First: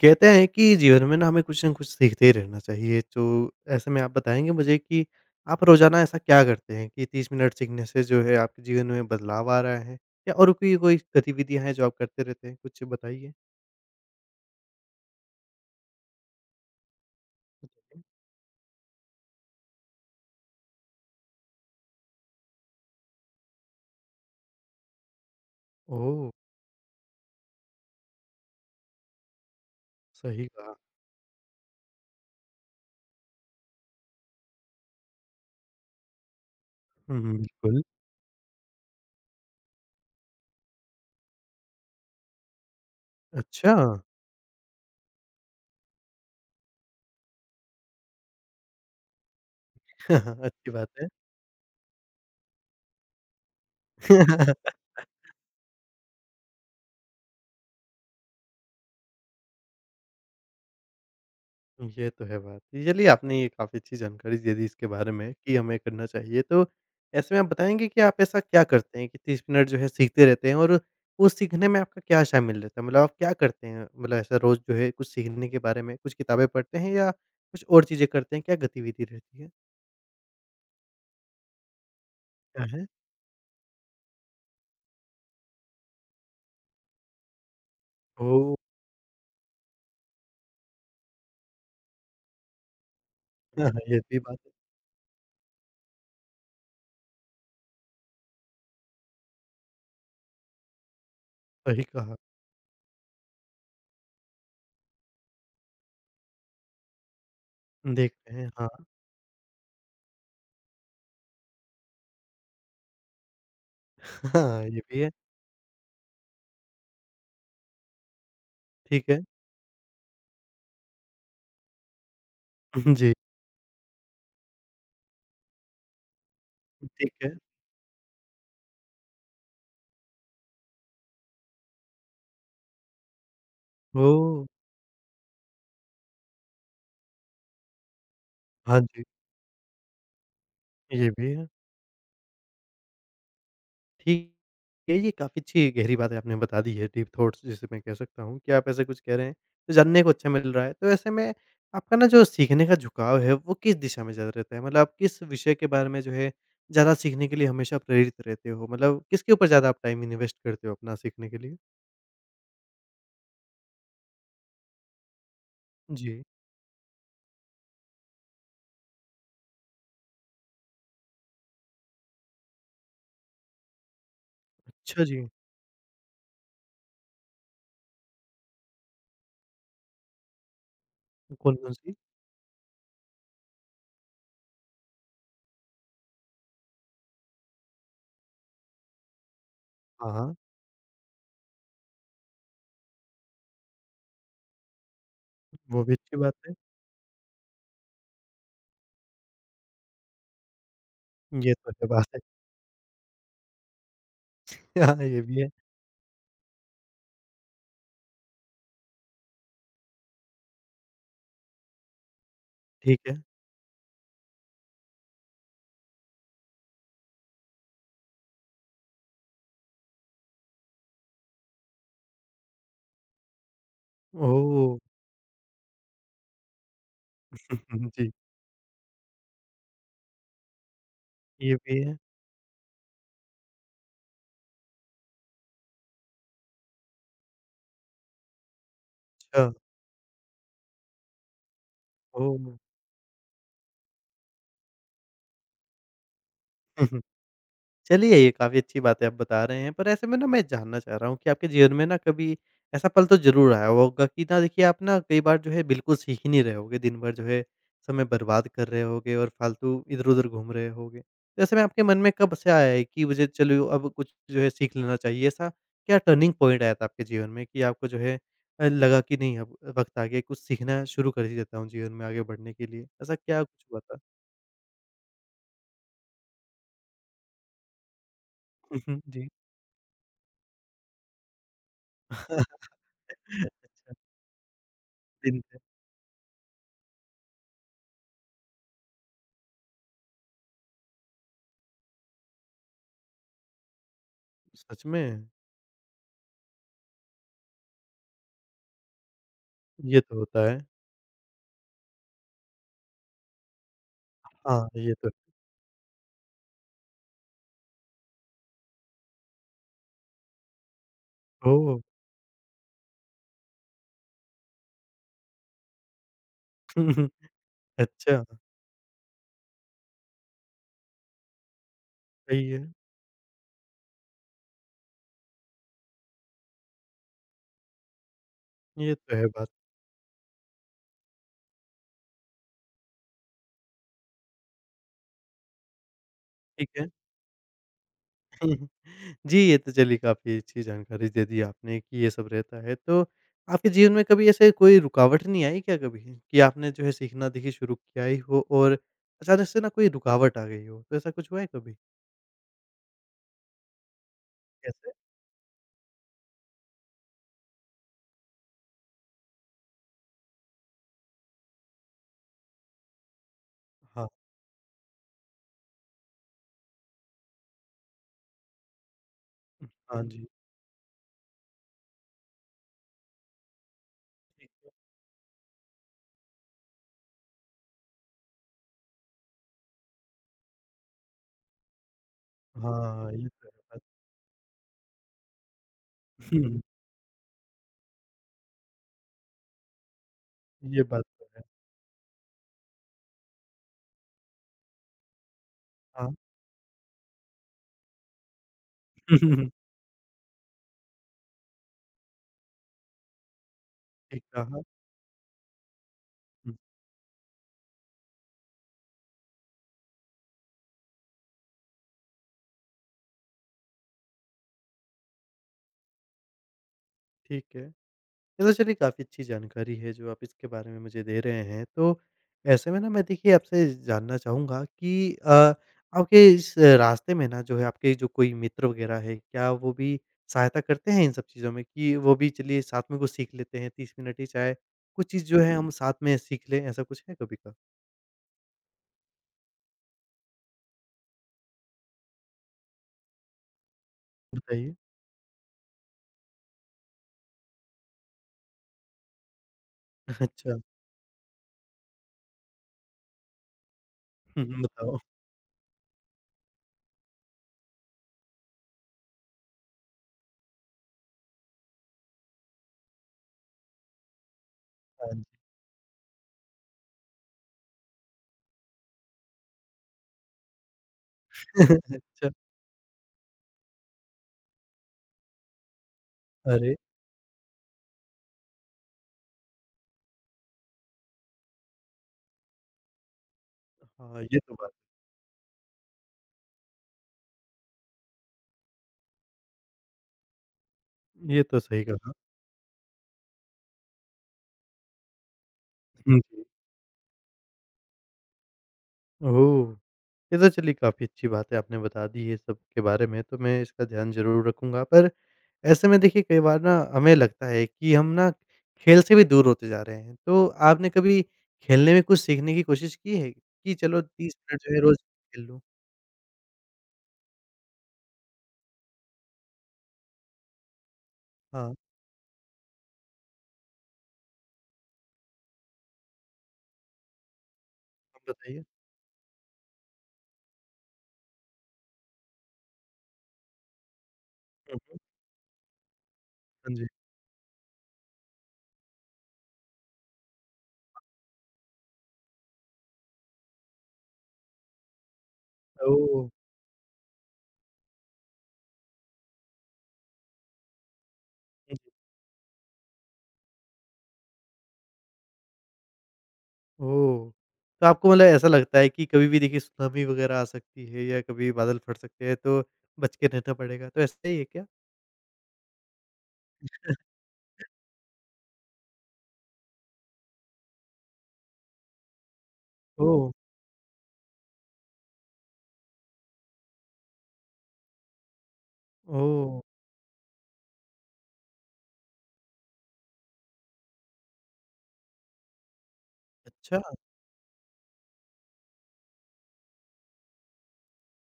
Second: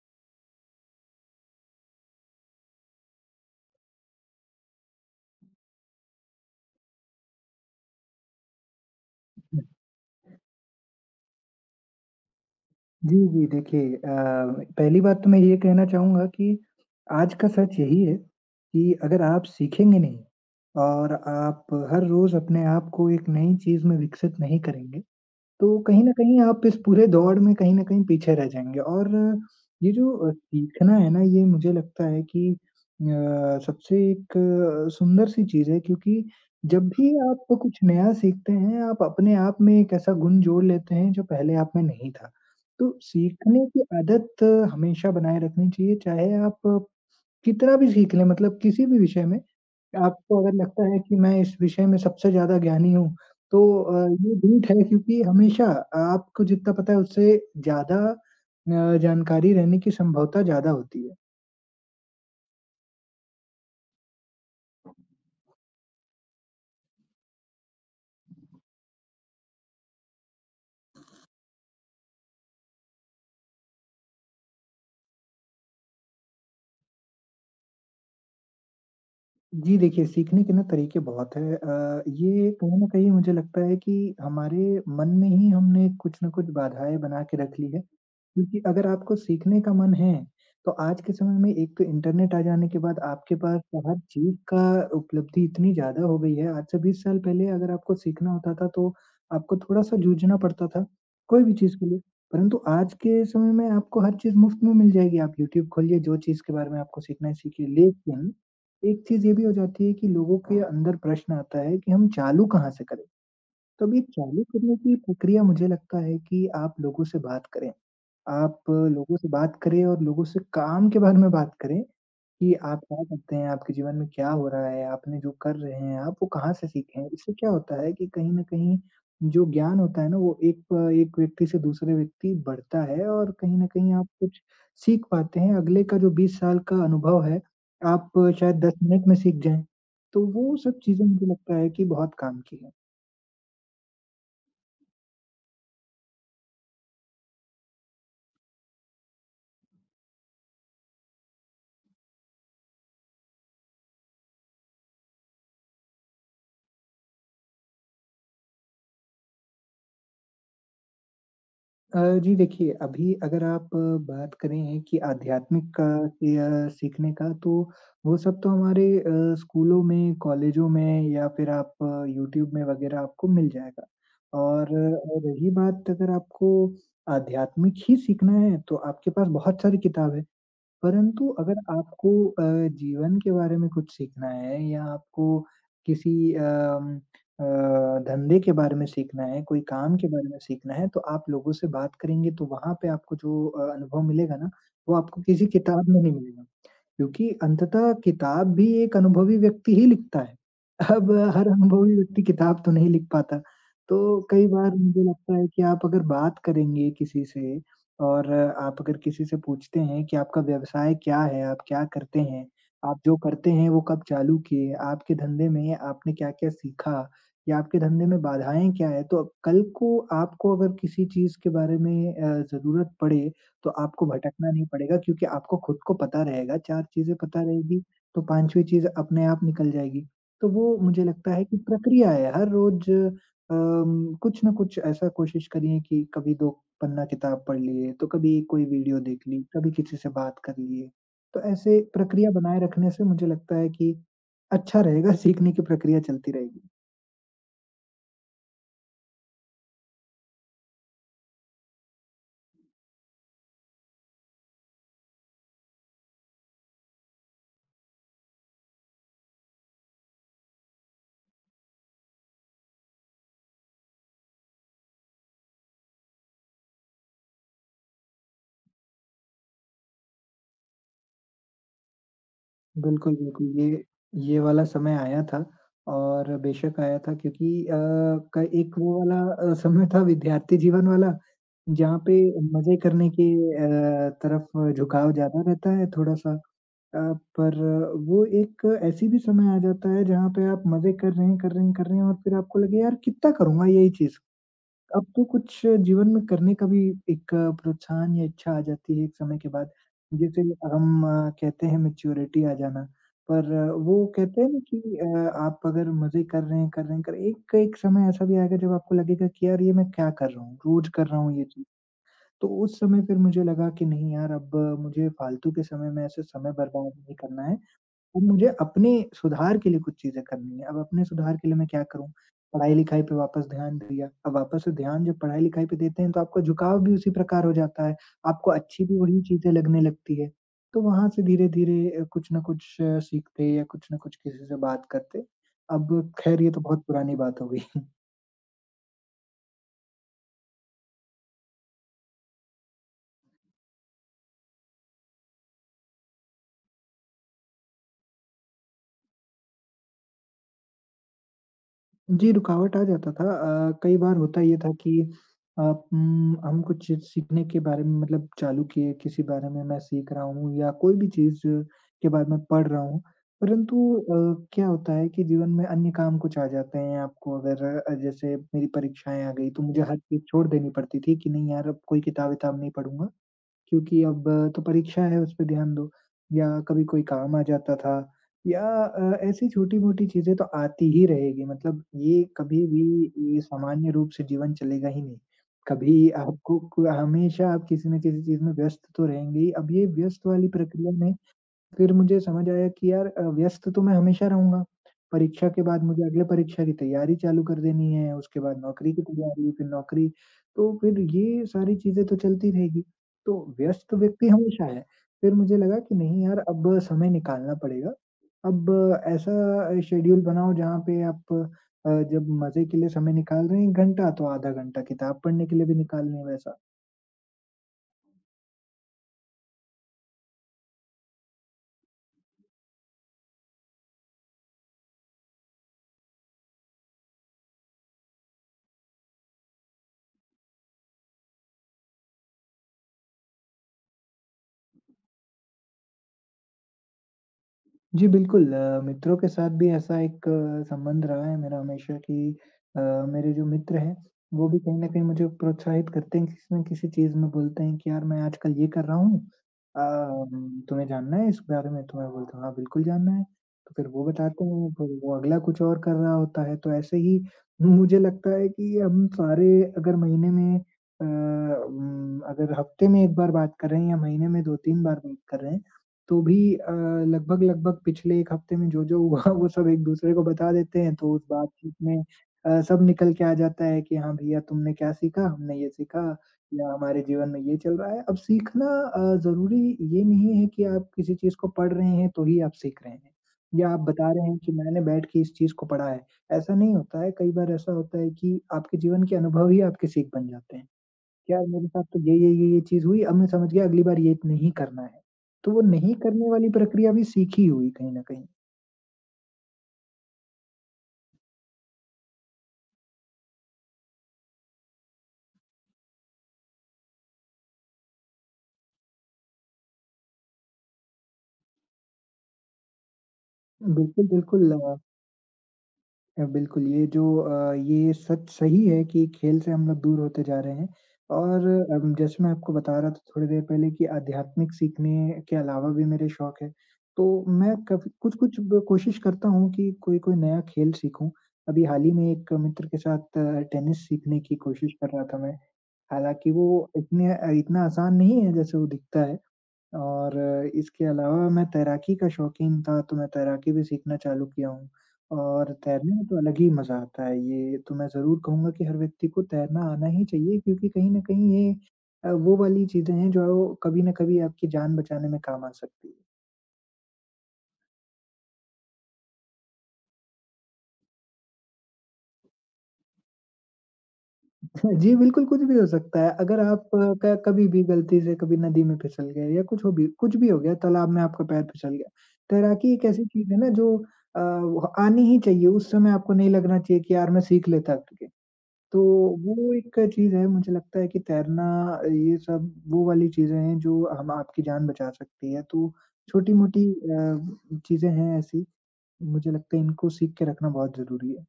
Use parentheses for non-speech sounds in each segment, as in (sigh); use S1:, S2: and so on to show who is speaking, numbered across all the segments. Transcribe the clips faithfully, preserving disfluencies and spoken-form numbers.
S1: कहते हैं कि जीवन में ना हमें कुछ ना कुछ सीखते ही रहना चाहिए तो ऐसे में आप बताएँगे मुझे कि आप रोज़ाना ऐसा क्या करते हैं कि तीस मिनट सीखने से जो है आपके जीवन में बदलाव
S2: जी,
S1: आ रहा है? या और कोई कोई गतिविधियाँ हैं जो आप करते रहते हैं? कुछ बताइए।
S2: जी, देखिए अ, पहली बात तो मैं ये कहना चाहूँगा कि आज का सच यही है कि अगर आप सीखेंगे नहीं और आप हर रोज़ अपने आप को एक नई चीज़ में विकसित नहीं करेंगे, तो कहीं न
S1: ओह!
S2: कहीं आप इस पूरे दौड़ में कहीं न कहीं पीछे रह जाएँगे और ये जो अ,
S1: सही कहा।
S2: सीखना है ना, ये मुझे लगता है कि अ, सबसे एक अ, सुंदर सी चीज़ है क्योंकि जब भी
S1: हुँ, हुँ।
S2: आप कुछ
S1: बिल्कुल।
S2: नया सीखते हैं, आप अपने आप में एक ऐसा गुण जोड़ लेते हैं जो पहले आप में नहीं था। तो सीखने
S1: अच्छा,
S2: की आदत हमेशा बनाए रखनी चाहिए, चाहे आप कितना भी सीख लें मतलब किसी भी विषय में आपको
S1: (laughs)
S2: अगर
S1: अच्छी
S2: लगता
S1: बात
S2: है
S1: है।
S2: कि मैं इस विषय में सबसे ज़्यादा ज्ञानी हूँ, तो अ, ये
S1: (laughs)
S2: झूठ है क्योंकि हमेशा आपको जितना पता है उससे ज़्यादा अ, जानकारी रहने की संभवता ज़्यादा होती है।
S1: ये तो है बात। चलिए आपने ये काफ़ी अच्छी जानकारी दे दी इसके बारे में कि हमें करना चाहिए। तो ऐसे में आप बताएँगे कि आप ऐसा क्या करते हैं कि तीस मिनट जो है सीखते रहते हैं और वो सीखने में आपका क्या शामिल रहता है? मतलब आप क्या करते हैं? मतलब ऐसा रोज़ जो है कुछ सीखने के बारे में, कुछ किताबें पढ़ते हैं या कुछ और चीज़ें करते हैं? क्या गतिविधि रहती है?
S2: जी, देखिए सीखने के ना तरीके बहुत हैं। अ, ये
S1: क्या
S2: कहीं न
S1: है?
S2: कहीं मुझे लगता है कि हमारे मन में ही हमने कुछ न कुछ बाधाएँ बना के रख ली है।
S1: ओह!
S2: क्योंकि अगर आपको सीखने का मन है, तो आज के समय में एक तो इंटरनेट आ जाने के बाद आपके पास
S1: हाँ,
S2: तो
S1: हाँ, (laughs)
S2: हर
S1: ये भी
S2: चीज़
S1: बात है।
S2: का उपलब्धि इतनी ज़्यादा हो गई है। आज से बीस साल पहले अगर आपको सीखना होता था तो आपको थोड़ा-सा जूझना पड़ता था, कोई भी चीज़
S1: सही
S2: के लिए।
S1: कहा।
S2: परंतु आज के समय में आपको हर चीज़ मुफ़्त में मिल जाएगी। आप यूट्यूब खोलिए, जो चीज़ के बारे में आपको सीखना है सीखिए। लेकिन
S1: देखते हैं, हाँ।
S2: एक चीज़ ये भी हो जाती है कि लोगों के अंदर प्रश्न आता है कि हम चालू कहाँ से करें? तो अभी
S1: (laughs)
S2: चालू
S1: हाँ,
S2: करने
S1: ये
S2: की
S1: भी है।
S2: प्रक्रिया मुझे लगता है कि आप लोगों से बात करें। आप
S1: ठीक
S2: लोगों
S1: है।
S2: से बात करें और लोगों से काम के बारे में बात करें कि आप
S1: (laughs)
S2: क्या
S1: जी,
S2: करते हैं, आपके जीवन में क्या हो रहा है, आपने जो कर रहे हैं, आप वो कहाँ से सीखे हैं?
S1: ठीक है।
S2: इससे क्या होता है कि कहीं न कहीं जो ज्ञान होता है ना, वो एक एक व्यक्ति से दूसरे व्यक्ति बढ़ता है और कहीं न कहीं आप कुछ
S1: ओह!
S2: सीख पाते हैं। अगले का जो बीस साल का अनुभव है, आप शायद दस
S1: हाँ जी,
S2: मिनट में सीख जाएँ। तो वो सब चीज़ें
S1: ये
S2: मुझे
S1: भी है।
S2: लगता है कि बहुत काम की है।
S1: ठीक है, ये काफ़ी अच्छी गहरी बातें आपने बता दी है, डीप थॉट्स जिसे मैं कह सकता हूँ कि आप ऐसा कुछ कह रहे हैं, तो जानने को अच्छा मिल रहा है। तो ऐसे में आपका ना जो सीखने का झुकाव है, वो किस दिशा में ज़्यादा रहता है? मतलब आप किस विषय के बारे में जो है, ज़्यादा सीखने के लिए हमेशा प्रेरित रहते हो? मतलब किसके ऊपर ज़्यादा आप टाइम इन्वेस्ट करते हो अपना सीखने के लिए?
S2: अ, जी देखिए, अभी अगर आप अ, बात करें कि आध्यात्मिक का
S1: जी।
S2: या सीखने का तो वो सब तो हमारे अ, स्कूलों में, कॉलेजों में या फिर आप अ, यूट्यूब में वगैरह आपको मिल जाएगा। और
S1: अच्छा
S2: अ,
S1: जी।
S2: रही बात अगर आपको आध्यात्मिक ही सीखना है तो आपके पास बहुत सारी किताब है। परंतु अगर
S1: कौन-कौन सी?
S2: आपको अ, जीवन के बारे में कुछ सीखना है या आपको किसी अम, अ, धंधे के बारे में सीखना है, कोई काम के
S1: हाँ,
S2: बारे
S1: हाँ।
S2: में सीखना है, तो आप लोगों से बात करेंगे तो वहाँ पे आपको जो अ, अनुभव मिलेगा ना, वो आपको किसी
S1: वो
S2: किताब
S1: भी
S2: में नहीं
S1: अच्छी बात
S2: मिलेगा।
S1: है।
S2: क्योंकि अंततः किताब भी एक अनुभवी व्यक्ति ही लिखता है। अब हर
S1: ये तो है
S2: अनुभवी
S1: बात है।
S2: व्यक्ति किताब तो नहीं लिख पाता। तो कई बार
S1: (laughs)
S2: मुझे
S1: हाँ, ये
S2: लगता
S1: भी
S2: है
S1: है।
S2: कि आप अगर बात करेंगे किसी से और आप अगर किसी से पूछते हैं कि आपका व्यवसाय क्या है? आप क्या करते हैं? आप
S1: ठीक
S2: जो
S1: है।
S2: करते हैं वो कब चालू किए? आपके धंधे में आपने क्या-क्या सीखा? या आपके धंधे में बाधाएँ क्या है? तो कल को आपको अगर किसी चीज़ के बारे में अ, ज़रूरत पड़े तो आपको भटकना नहीं
S1: ओह!
S2: पड़ेगा क्योंकि आपको खुद को पता रहेगा, चार चीज़ें पता रहेगी,
S1: (laughs) जी,
S2: तो 5वीं चीज़ अपने आप निकल जाएगी। तो वो मुझे लगता है
S1: ये
S2: कि
S1: भी है।
S2: प्रक्रिया है, हर रोज़ अम, कुछ ना कुछ ऐसा कोशिश करिए कि कभी दो पन्ना किताब पढ़ लिए, तो कभी कोई वीडियो देख ली,
S1: अच्छा।
S2: कभी किसी से बात कर लिए। तो ऐसे प्रक्रिया
S1: ओह!
S2: बनाए रखने से मुझे लगता है कि अच्छा रहेगा, सीखने की प्रक्रिया चलती रहेगी।
S1: (laughs) चलिए ये काफ़ी अच्छी बात है आप बता रहे हैं, पर ऐसे में ना मैं जानना चाह रहा हूँ कि आपके जीवन में ना कभी ऐसा पल तो ज़रूर आया होगा कि ना देखिए आप ना कई बार जो है बिल्कुल सीख ही नहीं रहे होगे, दिन भर जो है समय बर्बाद कर रहे होगे और फ़ालतू इधर-उधर घूम रहे होगे। तो ऐसे में आपके मन में कब से आया है कि मुझे चलो अब कुछ जो है सीख लेना चाहिए? ऐसा क्या टर्निंग पॉइंट आया था आपके जीवन में कि आपको जो है अ, लगा कि नहीं अब वक़्त आ गया कुछ सीखना शुरू कर ही देता हूँ जीवन में आगे बढ़ने के लिए?
S2: बिल्कुल,
S1: ऐसा क्या
S2: बिल्कुल।
S1: कुछ हुआ
S2: ये
S1: था?
S2: ये वाला समय आया था और बेशक आया था क्योंकि अ, क एक वो
S1: (laughs)
S2: वाला
S1: जी।
S2: अ, समय था विद्यार्थी जीवन वाला जहाँ पे मज़े करने के
S1: (laughs)
S2: अ, तरफ झुकाव
S1: दिन
S2: ज़्यादा
S1: भर
S2: रहता है थोड़ा-सा अ, पर वो एक ऐसी भी समय आ जाता है जहाँ पे आप मज़े कर रहे हैं, कर रहे हैं, कर रहे हैं और फिर आपको लगे यार कितना करूँगा यही चीज़।
S1: सच
S2: अब तो
S1: में?
S2: कुछ जीवन में करने का भी एक प्रोत्साहन या इच्छा आ जाती है एक समय के बाद।
S1: ये तो
S2: जिसे
S1: होता है।
S2: हम अ, कहते हैं मैच्योरिटी आ जाना। पर अ, वो कहते हैं ना
S1: हाँ,
S2: कि
S1: ये
S2: अ,
S1: तो
S2: आप अगर मज़े कर रहे हैं, कर रहे हैं, कर एक एक समय ऐसा भी आएगा जब आपको लगेगा कि यार ये मैं क्या कर रहा हूँ? रोज़ कर रहा हूँ ये चीज़।
S1: ओह!
S2: तो उस समय फिर मुझे लगा कि नहीं यार अब मुझे फालतू के समय में ऐसे समय बर्बाद नहीं
S1: (laughs)
S2: करना है। अब
S1: अच्छा,
S2: मुझे अपने सुधार के लिए कुछ चीज़ें करनी है। अब अपने सुधार के लिए मैं क्या करूँ?
S1: सही है।
S2: पढ़ाई-लिखाई पे वापस ध्यान दिया। अब वापस से ध्यान जब पढ़ाई-लिखाई पे देते हैं तो आपका झुकाव भी उसी प्रकार हो जाता है। आपको अच्छी
S1: ये
S2: भी
S1: तो
S2: वही
S1: है बात,
S2: चीज़ें लगने लगती है। तो वहाँ से धीरे-धीरे अ, कुछ न कुछ अ, सीखते या कुछ न कुछ किसी से बात करते अब खैर ये तो
S1: ठीक
S2: बहुत
S1: है।
S2: पुरानी बात हो गई।
S1: (laughs) जी, ये तो चलिए काफ़ी अच्छी जानकारी दे दी आपने कि ये सब रहता है। तो आपके जीवन में कभी ऐसे कोई रुकावट नहीं आई क्या कभी कि आपने जो है सीखना देखिए शुरू किया ही हो और अचानक से ना कोई रुकावट आ गई हो? तो ऐसा कुछ हुआ है कभी?
S2: जी, रुकावट आ जाता था। अ, कई बार होता ये था
S1: कैसे?
S2: कि अ, उम, हम कुछ चीज़ सीखने के बारे में मतलब चालू किए, किसी बारे में मैं सीख रहा हूँ या कोई भी चीज़ के बारे में पढ़ रहा हूँ। परंतु
S1: हाँ।
S2: अ, क्या होता है कि जीवन में अन्य काम कुछ आ जाते हैं आपको अगर अ, जैसे मेरी परीक्षाएँ आ गई, तो मुझे हर
S1: हाँ
S2: चीज़
S1: जी,
S2: छोड़ देनी पड़ती थी कि नहीं यार अब कोई किताब-विताब नहीं पढ़ूँगा। क्योंकि अब तो
S1: ठीक
S2: परीक्षा है उस पे ध्यान दो या कभी कोई काम आ जाता था या अ, ऐसी छोटी-मोटी चीज़ें तो आती ही रहेगी मतलब ये
S1: है।
S2: कभी भी
S1: हाँ, ये
S2: ये
S1: तो है बात।
S2: सामान्य रूप से जीवन चलेगा ही नहीं। कभी आपको
S1: (laughs)
S2: क हमेशा आप किसी न किसी चीज़ में व्यस्त तो रहेंगे ही। अब ये व्यस्त वाली
S1: ये
S2: प्रक्रिया
S1: बात
S2: में फिर मुझे समझ आया कि यार अ, व्यस्त तो मैं हमेशा रहूँगा। परीक्षा के बाद मुझे
S1: हाँ,
S2: अगले परीक्षा की तैयारी चालू कर देनी है, उसके बाद नौकरी की तैयारी, फिर
S1: (laughs)
S2: नौकरी, तो फिर ये सारी चीज़ें तो चलती रहेगी। तो व्यस्त
S1: ठीक
S2: व्यक्ति
S1: कहा।
S2: हमेशा है। फिर मुझे लगा कि नहीं यार
S1: हुँ,
S2: अब समय निकालना पड़ेगा। अब ऐसा शेड्यूल बनाओ जहाँ पे आप अ, जब मज़े के लिए समय निकाल रहे हैं एक घंटा तो आधा घंटा किताब पढ़ने के लिए भी निकाल लें वैसा।
S1: ठीक है। ये तो चलिए काफ़ी अच्छी जानकारी है जो आप इसके बारे में मुझे दे रहे हैं। तो ऐसे में ना मैं देखिए आपसे जानना चाहूँगा कि अ, आपके इस रास्ते में ना जो है आपके जो कोई मित्र वग़ैरह है, क्या वो भी सहायता करते हैं इन सब चीज़ों में कि वो भी चलिए साथ में कुछ सीख लेते हैं तीस मिनट ही चाहे कुछ चीज़ जो है हम साथ में सीख लें, ऐसा कुछ है कभी का?
S2: जी, बिल्कुल अ, मित्रों के साथ भी ऐसा एक अ, संबंध रहा है मेरा हमेशा कि अ, मेरे जो मित्र हैं, वो भी
S1: बताइए।
S2: कहीं न कहीं मुझे प्रोत्साहित करते हैं, किसी न किसी चीज़ में बोलते हैं कि, "यार, मैं आजकल ये कर रहा हूँ अ,
S1: अच्छा। (laughs)
S2: तुम्हें जानना है इस बारे में?" तो मैं बोलता हूँ, "हाँ, बिल्कुल जानना है।" तो फिर वो बताते
S1: हुँ, हुँ,
S2: हैं, फिर
S1: बताओ।
S2: वो अगला कुछ और कर रहा होता है, तो ऐसे ही (laughs) मुझे लगता है कि हम सारे अगर महीने में अ, उम, अगर हफ्ते में एक बार बात कर रहे हैं या महीने में दो तीन बार
S1: हाँ
S2: बात
S1: जी।
S2: कर रहे हैं, तो भी अ, लगभग-लगभग पिछले एक हफ्ते में जो-जो हुआ वो सब एक-दूसरे को बता देते हैं, तो उस बातचीत में
S1: (laughs) अच्छा।
S2: अ, सब निकल के आ जाता है कि हाँ, भैया तुमने क्या सीखा? हमने ये सीखा या
S1: अरे!
S2: हमारे जीवन में ये चल रहा है। अब सीखना अ, ज़रूरी ये नहीं है कि आप किसी चीज़ को पढ़ रहे हैं तो ही आप सीख रहे हैं या आप बता
S1: हाँ,
S2: रहे हैं
S1: ये
S2: कि
S1: तो बात
S2: मैंने बैठ के इस चीज़ को पढ़ा है, ऐसा नहीं होता है। कई बार ऐसा होता है कि आपके जीवन के अनुभव ही आपकी सीख बन जाते हैं।
S1: ये
S2: यार
S1: तो
S2: मेरे साथ
S1: सही
S2: तो
S1: कहा।
S2: ये, ये, ये, ये चीज़ हुई, अब मैं समझ गया अगली बार ये नहीं करना है। तो वो नहीं
S1: हुँ,
S2: करने
S1: जी।
S2: वाली प्रक्रिया भी सीखी हुई कहीं न कहीं।
S1: ओह! ये तो चलिए काफ़ी अच्छी बात है आपने बता दी ये सब के बारे में, तो मैं इसका ध्यान ज़रूर रखूँगा। पर ऐसे में देखिए कई बार ना हमें लगता है कि हम ना खेल से भी दूर होते जा रहे हैं। तो आपने कभी खेलने में कुछ सीखने की कोशिश की है कि चलो
S2: बिल्कुल,
S1: तीस
S2: बिल्कुल,
S1: मिनट
S2: अ,
S1: जो है रोज़ खेल लूँ?
S2: अ, बिल्कुल, ये जो अ, ये सच सही है कि खेल से हम लोग दूर होते जा रहे हैं और
S1: हाँ, आप
S2: अम, जैसे मैं आपको बता रहा था थोड़ी देर पहले कि आध्यात्मिक सीखने के अलावा भी मेरे शौक है। तो मैं कभी कुछ-कुछ ब
S1: बताइए।
S2: कोशिश करता हूँ कि कोई-कोई नया खेल सीखूँ। अभी हाल ही में एक मित्र के साथ अ, टेनिस सीखने की कोशिश
S1: हुँ,
S2: कर
S1: हुँ।
S2: रहा था मैं। हालाँकि वो
S1: हाँ जी।
S2: इतने अ, इतना आसान नहीं है जैसे वो दिखता है। और इसके अलावा मैं तैराकी का शौकीन था, तो मैं तैराकी भी सीखना चालू किया हूँ और तैरने में तो
S1: ओह!
S2: अलग ही मज़ा आता है। ये तो मैं ज़रूर कहूँगा कि हर व्यक्ति को तैरना आना ही चाहिए क्योंकि कहीं न कहीं ये
S1: हुँ,
S2: अ, वो वाली चीज़ें हैं जो कभी न कभी आपकी जान बचाने में काम आ सकती है।
S1: ओह! तो आपको मतलब ऐसा लगता है कि कभी भी देखिए सुनामी वग़ैरह आ सकती है या कभी बादल फट सकते हैं तो बच के रहना पड़ेगा, तो ऐसा ही है क्या?
S2: (laughs) जी, बिल्कुल, कुछ भी हो सकता है। अगर आप अ, क कभी भी गलती से कभी नदी में फिसल गए या कुछ हो भी कुछ भी हो गया, तालाब में आपका पैर फिसल गया। तैराकी एक ऐसी
S1: ओह!
S2: चीज़ है ना जो अ, व आनी ही चाहिए। उस समय आपको नहीं लगना चाहिए कि यार मैं सीख लेता करके। तो वो
S1: ओह!
S2: एक चीज़ है, मुझे लगता है कि तैरना, अ, ये सब वो वाली चीज़ें हैं जो हम आपकी जान बचा सकती है। तो छोटी-मोटी
S1: अच्छा।
S2: अ, चीज़ें हैं ऐसी, मुझे लगता है इनको सीख के रखना बहुत ज़रूरी है।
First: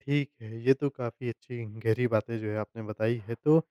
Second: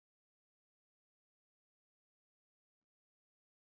S1: ठीक है, ये तो काफ़ी अच्छी गहरी बातें जो है आपने बताई है। तो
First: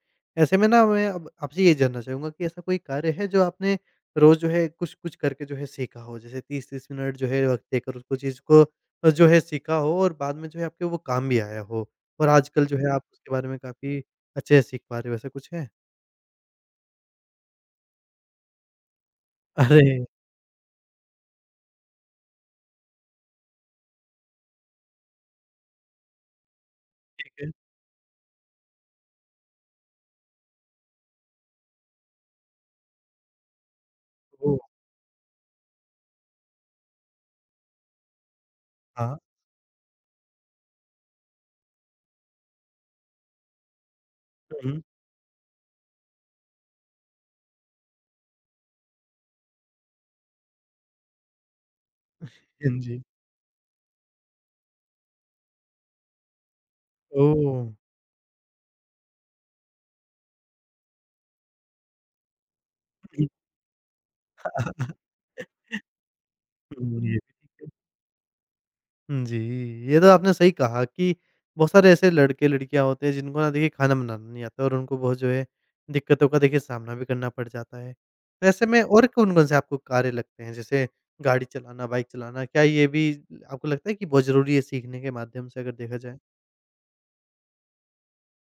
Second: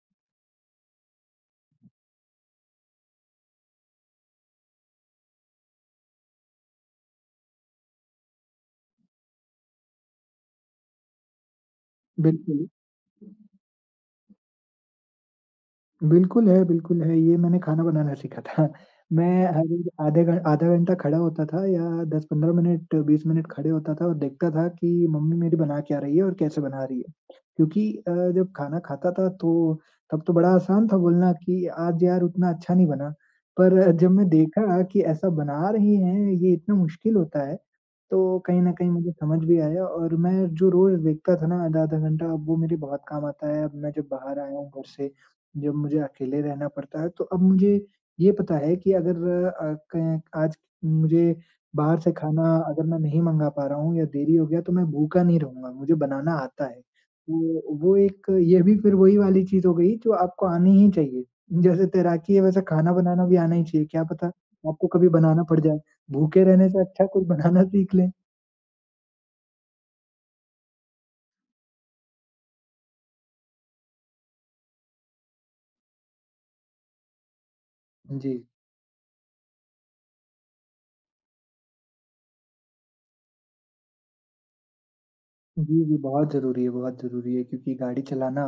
S1: ऐसे में ना मैं अब आपसे ये जानना चाहूँगा कि ऐसा कोई कार्य है जो आपने रोज़ जो है कुछ-कुछ करके जो है सीखा हो? जैसे तीस तीस मिनट जो है वक़्त देकर उसको चीज़ को अ, जो है सीखा हो और बाद में जो है आपके वो काम भी आया हो और आजकल
S2: बिल्कुल।
S1: जो है आप उसके बारे में काफ़ी अच्छे से सीख पा रहे हो, ऐसा कुछ है?
S2: बिल्कुल है, बिल्कुल है। ये मैंने खाना बनाना सीखा था। (laughs) मैं हर रोज़
S1: अरे!
S2: आधे घं आधा घंटा खड़ा होता था, या दस पंद्रह मिनट, बीस मिनट खड़े होता था और देखता था कि मम्मी मेरी बना क्या रही है और कैसे बना रही है।
S1: ठीक है।
S2: क्योंकि अ, जब खाना खाता था, तो तब तो बड़ा आसान था बोलना कि आज यार उतना अच्छा नहीं बना। पर जब मैं
S1: ओह!
S2: देखा कि ऐसा बना रही हैं, ये इतना मुश्किल होता है, तो कहीं न कहीं मुझे
S1: हाँ।
S2: समझ भी आया, और मैं जो रोज़ देखता था ना आधा-आधा घंटा, अब वो मेरे बहुत काम आता है। अब मैं जब बाहर आया
S1: हुँ,
S2: हूँ
S1: हुँ।
S2: घर से, जब मुझे अकेले रहना पड़ता है, तो अब मुझे ये पता है कि अगर अ, क आज मुझे बाहर से खाना
S1: हाँ
S2: अगर मैं
S1: जी।
S2: नहीं मँगा पा रहा हूँ या देरी हो गया, तो मैं भूखा नहीं रहूँगा, मुझे बनाना आता है।
S1: ओह!
S2: वो वो एक, ये भी फिर वही वाली चीज़ हो गई, जो आपको आनी ही चाहिए। जैसे तैराकी है, वैसे खाना बनाना भी आना ही चाहिए, क्या पता आपको कभी बनाना पड़
S1: (laughs)
S2: जाए। भूखे रहने से
S1: हुँ,
S2: अच्छा
S1: ये भी
S2: कुछ
S1: ठीक
S2: बनाना
S1: है।
S2: सीख लें।
S1: हुँ, जी। ये तो आपने सही कहा कि बहुत सारे ऐसे लड़के-लड़कियाँ होते हैं जिनको ना देखिए खाना बनाना नहीं आता और उनको बहुत जो है दिक्कतों का देखिए सामना भी करना पड़ जाता है।
S2: जी।
S1: तो ऐसे में और कौन-कौन से आपको कार्य लगते हैं जैसे गाड़ी चलाना, बाइक चलाना क्या ये भी आपको लगता है कि बहुत ज़रूरी है सीखने के माध्यम से अगर
S2: जी, जी,
S1: देखा जाए?
S2: बहुत ज़रूरी है, बहुत ज़रूरी है, क्योंकि गाड़ी चलाना,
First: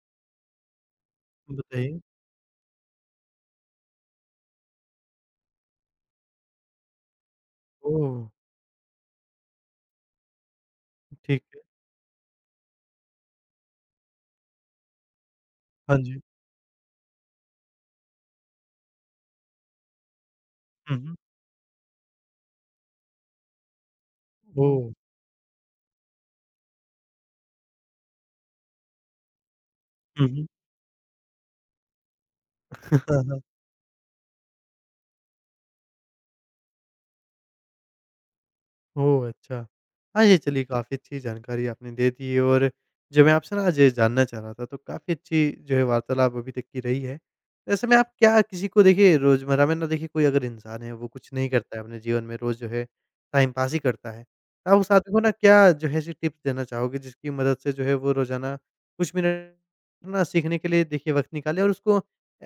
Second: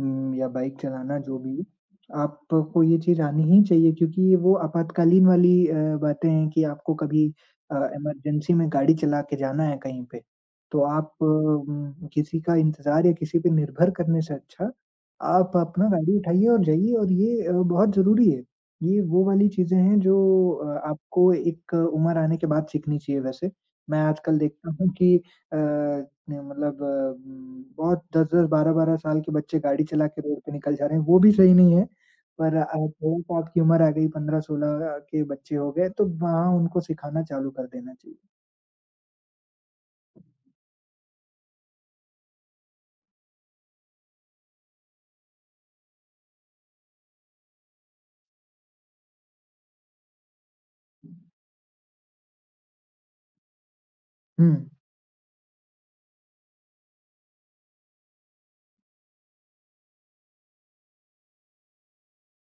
S2: उम, या बाइक चलाना, जो भी,
S1: बताइए।
S2: आपको ये चीज़ आनी ही चाहिए, क्योंकि ये वो आपातकालीन वाली अ, बातें हैं कि आपको कभी अ,
S1: ओह!
S2: इमरजेंसी में गाड़ी चला के जाना है कहीं पे, तो आप
S1: ठीक है।
S2: उम, किसी का इंतज़ार या किसी पे निर्भर करने से अच्छा, आप अपना
S1: हाँ
S2: गाड़ी
S1: जी।
S2: उठाइए और जाइए, और ये अ, बहुत ज़रूरी है। ये वो वाली चीज़ें हैं जो अ,
S1: हुँ, हुँ।
S2: आपको एक उम्र आने के बाद सीखनी चाहिए वैसे। मैं आजकल देखता हूँ
S1: ओह!
S2: कि अ ने मतलब उम, बहुत दस दस, बारह बारह साल के बच्चे गाड़ी चला के
S1: हुँ,
S2: रोड
S1: हुँ।
S2: पे निकल जा रहे हैं, वो भी सही नहीं है। पर अ, थोड़ा-सा
S1: (laughs)
S2: आपकी उम्र आ गई, पंद्रह सोलह के बच्चे हो गए, तो वहाँ उनको सिखाना चालू कर देना चाहिए।
S1: ओह! अच्छा। हाँ, ये चलिए काफ़ी अच्छी जानकारी आपने दे दी है और जो मैं आपसे ना आज ये जानना चाह रहा था, तो काफ़ी अच्छी जो है वार्तालाप अभी तक की रही है। ऐसे में आप क्या किसी को देखिए रोज़मर्रा में ना देखिए कोई अगर इंसान है वो कुछ नहीं करता है अपने जीवन में, रोज़ जो है टाइम पास ही करता है।
S2: हुँ।
S1: आप उस आदमी को ना क्या जो है ऐसी टिप्स देना चाहोगे जिसकी मदद से जो है वो रोज़ाना कुछ मिनट ना सीखने के लिए देखिए वक़्त निकाले और उसको अ,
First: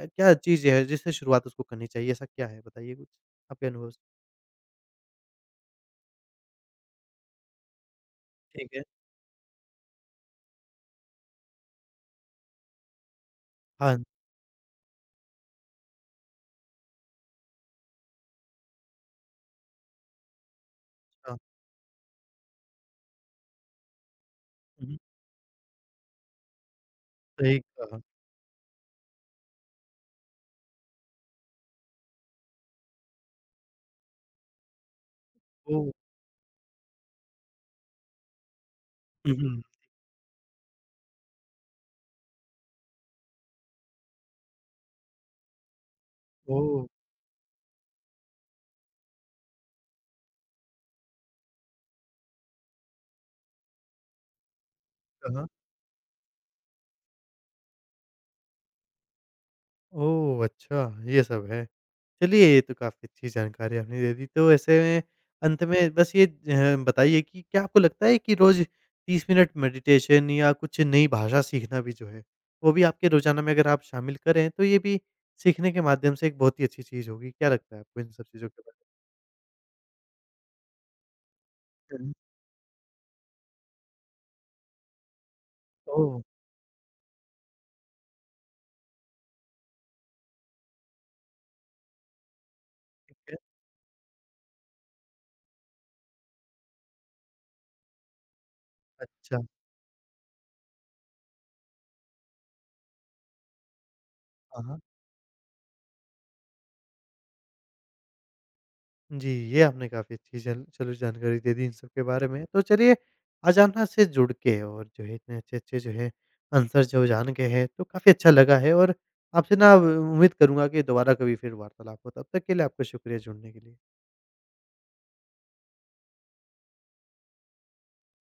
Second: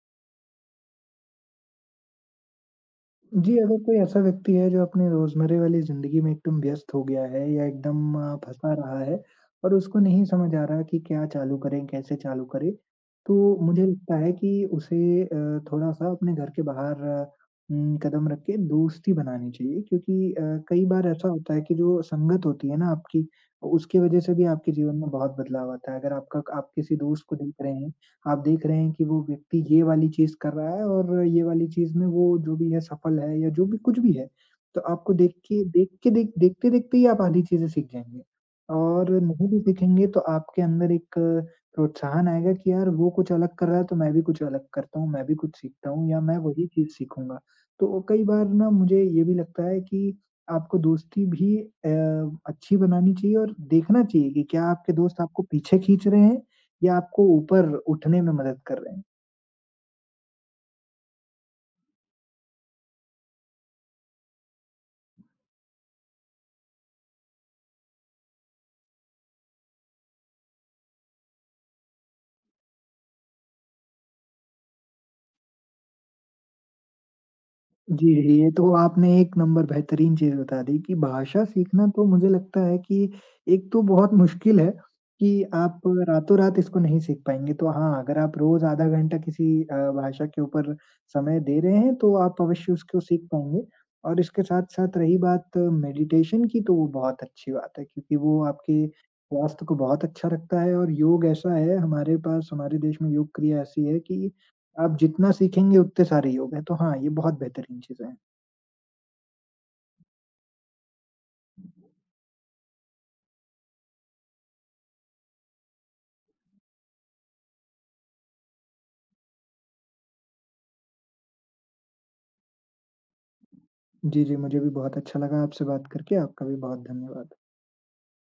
S1: क्या चीज़ है जिससे शुरुआत उसको करनी चाहिए? ऐसा क्या है बताइए कुछ
S2: जी,
S1: आपके
S2: अगर
S1: अनुभव
S2: कोई
S1: से?
S2: ऐसा व्यक्ति है जो अपनी रोज़मर्रे वाली ज़िंदगी में एकदम व्यस्त हो गया है या एकदम अ, फँसा
S1: ठीक है।
S2: रहा है, और उसको नहीं समझ आ रहा कि क्या चालू करें, कैसे चालू करें, तो मुझे
S1: हाँ, हाँ।
S2: लगता है कि उसे अ, थोड़ा-सा अपने घर के बाहर उम, कदम रख के दोस्ती बनानी चाहिए, क्योंकि अ, कई बार ऐसा
S1: हुँ,
S2: होता है कि जो संगत होती है ना आपकी, उसकी वज़ह से भी आपके जीवन
S1: हुँ।
S2: में बहुत बदलाव आता है। अगर आपका आप किसी दोस्त को देख
S1: सही
S2: रहे हैं,
S1: कहा।
S2: आप देख रहे हैं कि वो व्यक्ति ये वाली चीज़ कर रहा है, और ये वाली चीज़ में वो जो भी है सफल है, या जो भी कुछ भी है। तो आपको देख के
S1: ओह!
S2: देख के देख देखते-देखते ही आप आधी चीज़ें सीख जाएँगे, और
S1: हुँ,
S2: नहीं भी
S1: हुँ।
S2: सीखेंगे तो आपके अंदर एक अ, प्रोत्साहन आएगा कि यार वो कुछ अलग कर रहा है तो मैं भी कुछ अलग करता हूँ, मैं भी कुछ सीखता हूँ, या मैं वही
S1: ओह!
S2: चीज़ सीखूँगा। तो कई बार ना मुझे ये भी लगता है कि आपको दोस्ती भी अ, अच्छी बनानी चाहिए, और देखना चाहिए कि क्या आपके दोस्त आपको
S1: कहाँ?
S2: पीछे खींच रहे हैं, ये आपको ऊपर उठने में मदद कर रहे हैं।
S1: ओह! अच्छा, ये सब है। चलिए ये तो काफ़ी अच्छी जानकारी आपने दे दी। तो ऐसे में अंत में बस ये अ, बताइए कि क्या आपको लगता है कि रोज़ तीस मिनट मेडिटेशन या कुछ नई भाषा सीखना भी जो है, वो भी आपके रोज़ाना में अगर आप शामिल करें, तो ये भी सीखने के माध्यम से एक बहुत ही अच्छी चीज़ होगी। क्या लगता है आपको
S2: जी,
S1: इन सब चीज़ों
S2: ये
S1: के
S2: तो
S1: बारे
S2: आपने एक नंबर बेहतरीन चीज़ बता दी कि भाषा सीखना,
S1: में?
S2: तो
S1: हुँ।
S2: मुझे लगता है कि एक तो बहुत मुश्किल है कि आप
S1: ओह!
S2: रातों-रात इसको नहीं सीख पाएँगे। तो हाँ, अगर आप रोज़ आधा घंटा किसी अ, भाषा के ऊपर समय दे रहे हैं, तो आप अवश्य उसको
S1: ठीक
S2: सीख
S1: है।
S2: पाएँगे। और इसके साथ-साथ रही बात मेडिटेशन की, तो वो बहुत अच्छी बात है, क्योंकि वो आपके
S1: अच्छा।
S2: स्वास्थ्य को बहुत अच्छा रखता है, और योग ऐसा है, हमारे पास हमारे देश में योग क्रिया ऐसी है कि
S1: हाँ, हाँ।
S2: आप जितना सीखेंगे उतने सारे ही हो गए, तो हाँ, ये बहुत बेहतरीन चीज़ें हैं।
S1: जी, ये आपने काफ़ी अच्छी जल चलो जानकारी दे दी इन सब के बारे में। तो चलिए अजाना से जुड़ के और जो है इतने अच्छे-अच्छे जो है आंसर जो जान के हैं तो काफ़ी अच्छा लगा है और आपसे ना उम्मीद करूँगा कि दोबारा कभी फिर वार्तालाप हो। तब तक के लिए आपका शुक्रिया जुड़ने के लिए।
S2: जी, जी, मुझे भी बहुत अच्छा लगा आपसे बात करके, आपका भी बहुत धन्यवाद।